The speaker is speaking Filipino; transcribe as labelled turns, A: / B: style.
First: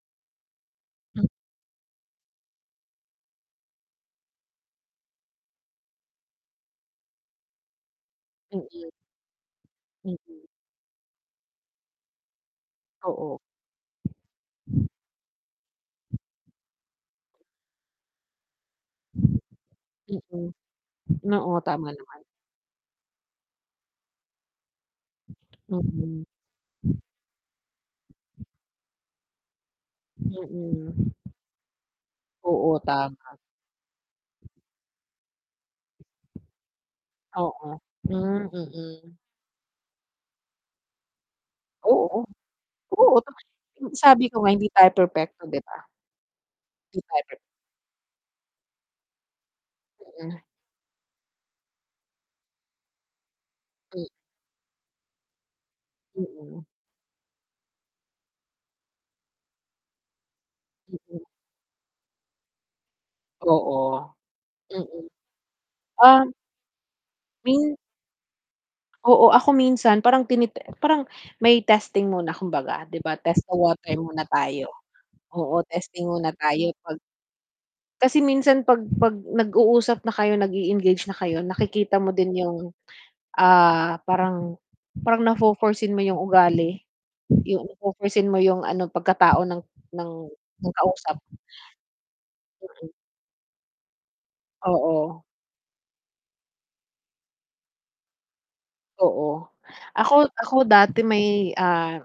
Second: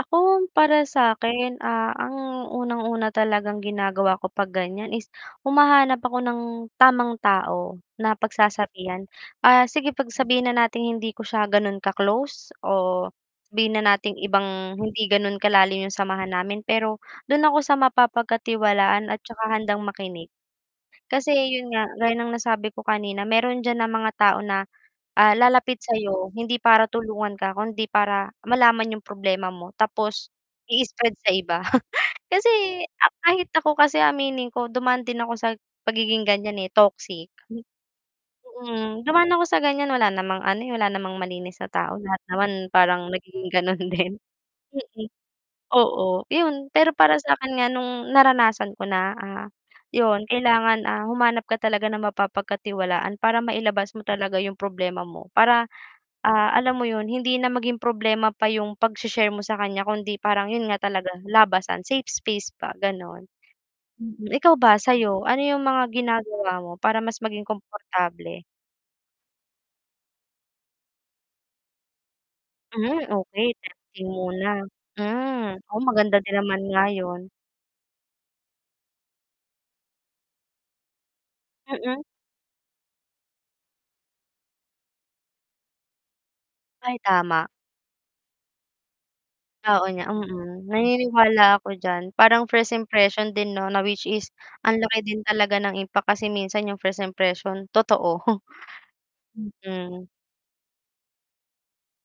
A: Ako para sa akin, ah, ang unang-una talagang ginagawa ko pag ganiyan, is humahanap ako ng tamang tao na
B: [unintelligible]
A: pagsasabihan, ah, sige 'pag
B: Mm.
A: sabihin na nating hindi ko siya gano'n ka-close, o
B: Oo.
A: sabihin na nating ibang hindi ganun kalalim yung samahan namin, pero dun ako sa mapapagkatiwalaan at tsaka handang makinig,
B: Mm,
A: kasi
B: oo,
A: yun nga
B: tama
A: gaya
B: naman.
A: ng nasabi ko kanina meron dyan na mga tao na, ah, lalapit sa
B: Mm.
A: 'yo, hindi para tulungan ka, kundi para malaman yung problema mo, tapos
B: Mm.
A: i-spread sa iba kasi
B: Oo, tama.
A: kahit ako kasi aminin ko, dumaan din ako sa pagiging gan'yan, eh, toxic.
B: Oo, hmm,
A: Mm
B: mm.
A: dumaan ako sa gan'yan wala namang ano, eh, wala namang malinis na tao
B: Oo,
A: lahat naman parang
B: oo
A: nagiging ganon
B: [unintelligible]
A: din.
B: sabi ko nga hindi tayo
A: mm,
B: perpekto, 'di ba?
A: oo yun. Pero para
B: [unintelligible]
A: sakin nga nung naranasan ko na, ah, yun
B: Mm.
A: kailangan, ah, humanap ka talaga ng mapapagkatiwalaan para mailabas mo
B: Hmm
A: talaga yung problema mo para, ah,
B: Mm.
A: alam mo yun, hindi na maging problema pa yung pag-she-share mo sa kan'ya kundi parang yun nga talaga
B: Oo.
A: labasan, safe space pa gano'n.
B: Oo,
A: Mm ikaw ba
B: mm.
A: sa 'yo? Ano yung mga
B: Uhm
A: ginagawa mo para mas maging
B: Min
A: komportable?
B: Oo, ako minsan parang tiniti parang may testing muna kumbaga,
A: Hmm,
B: 'di ba, test
A: okey
B: the water
A: testing
B: muna
A: muna,
B: tayo,
A: hmm.
B: oo,
A: Oo,
B: testing
A: maganda
B: muna
A: din naman
B: tayo,
A: nga
B: 'pag
A: 'yon.
B: kasi minsan 'pag 'pag nag uusap na kayo nag-e-engage na kayo, nakikita
A: Mm.
B: mo din yung, ah, parang parang na fo-for seen mo yung ugali,
A: Ay tama.
B: yung na fo-for seen mo yung ano pagkatao ng
A: Oo nga
B: ng
A: mm,
B: ng kausap.
A: naniniwala ako diyan, parang first
B: Mm.
A: impression din 'no na which is ang laki din
B: Oo.
A: talaga ng impact kasi minsan yung first impression totoo,
B: Oo
A: mm.
B: ako ako dati may, ah.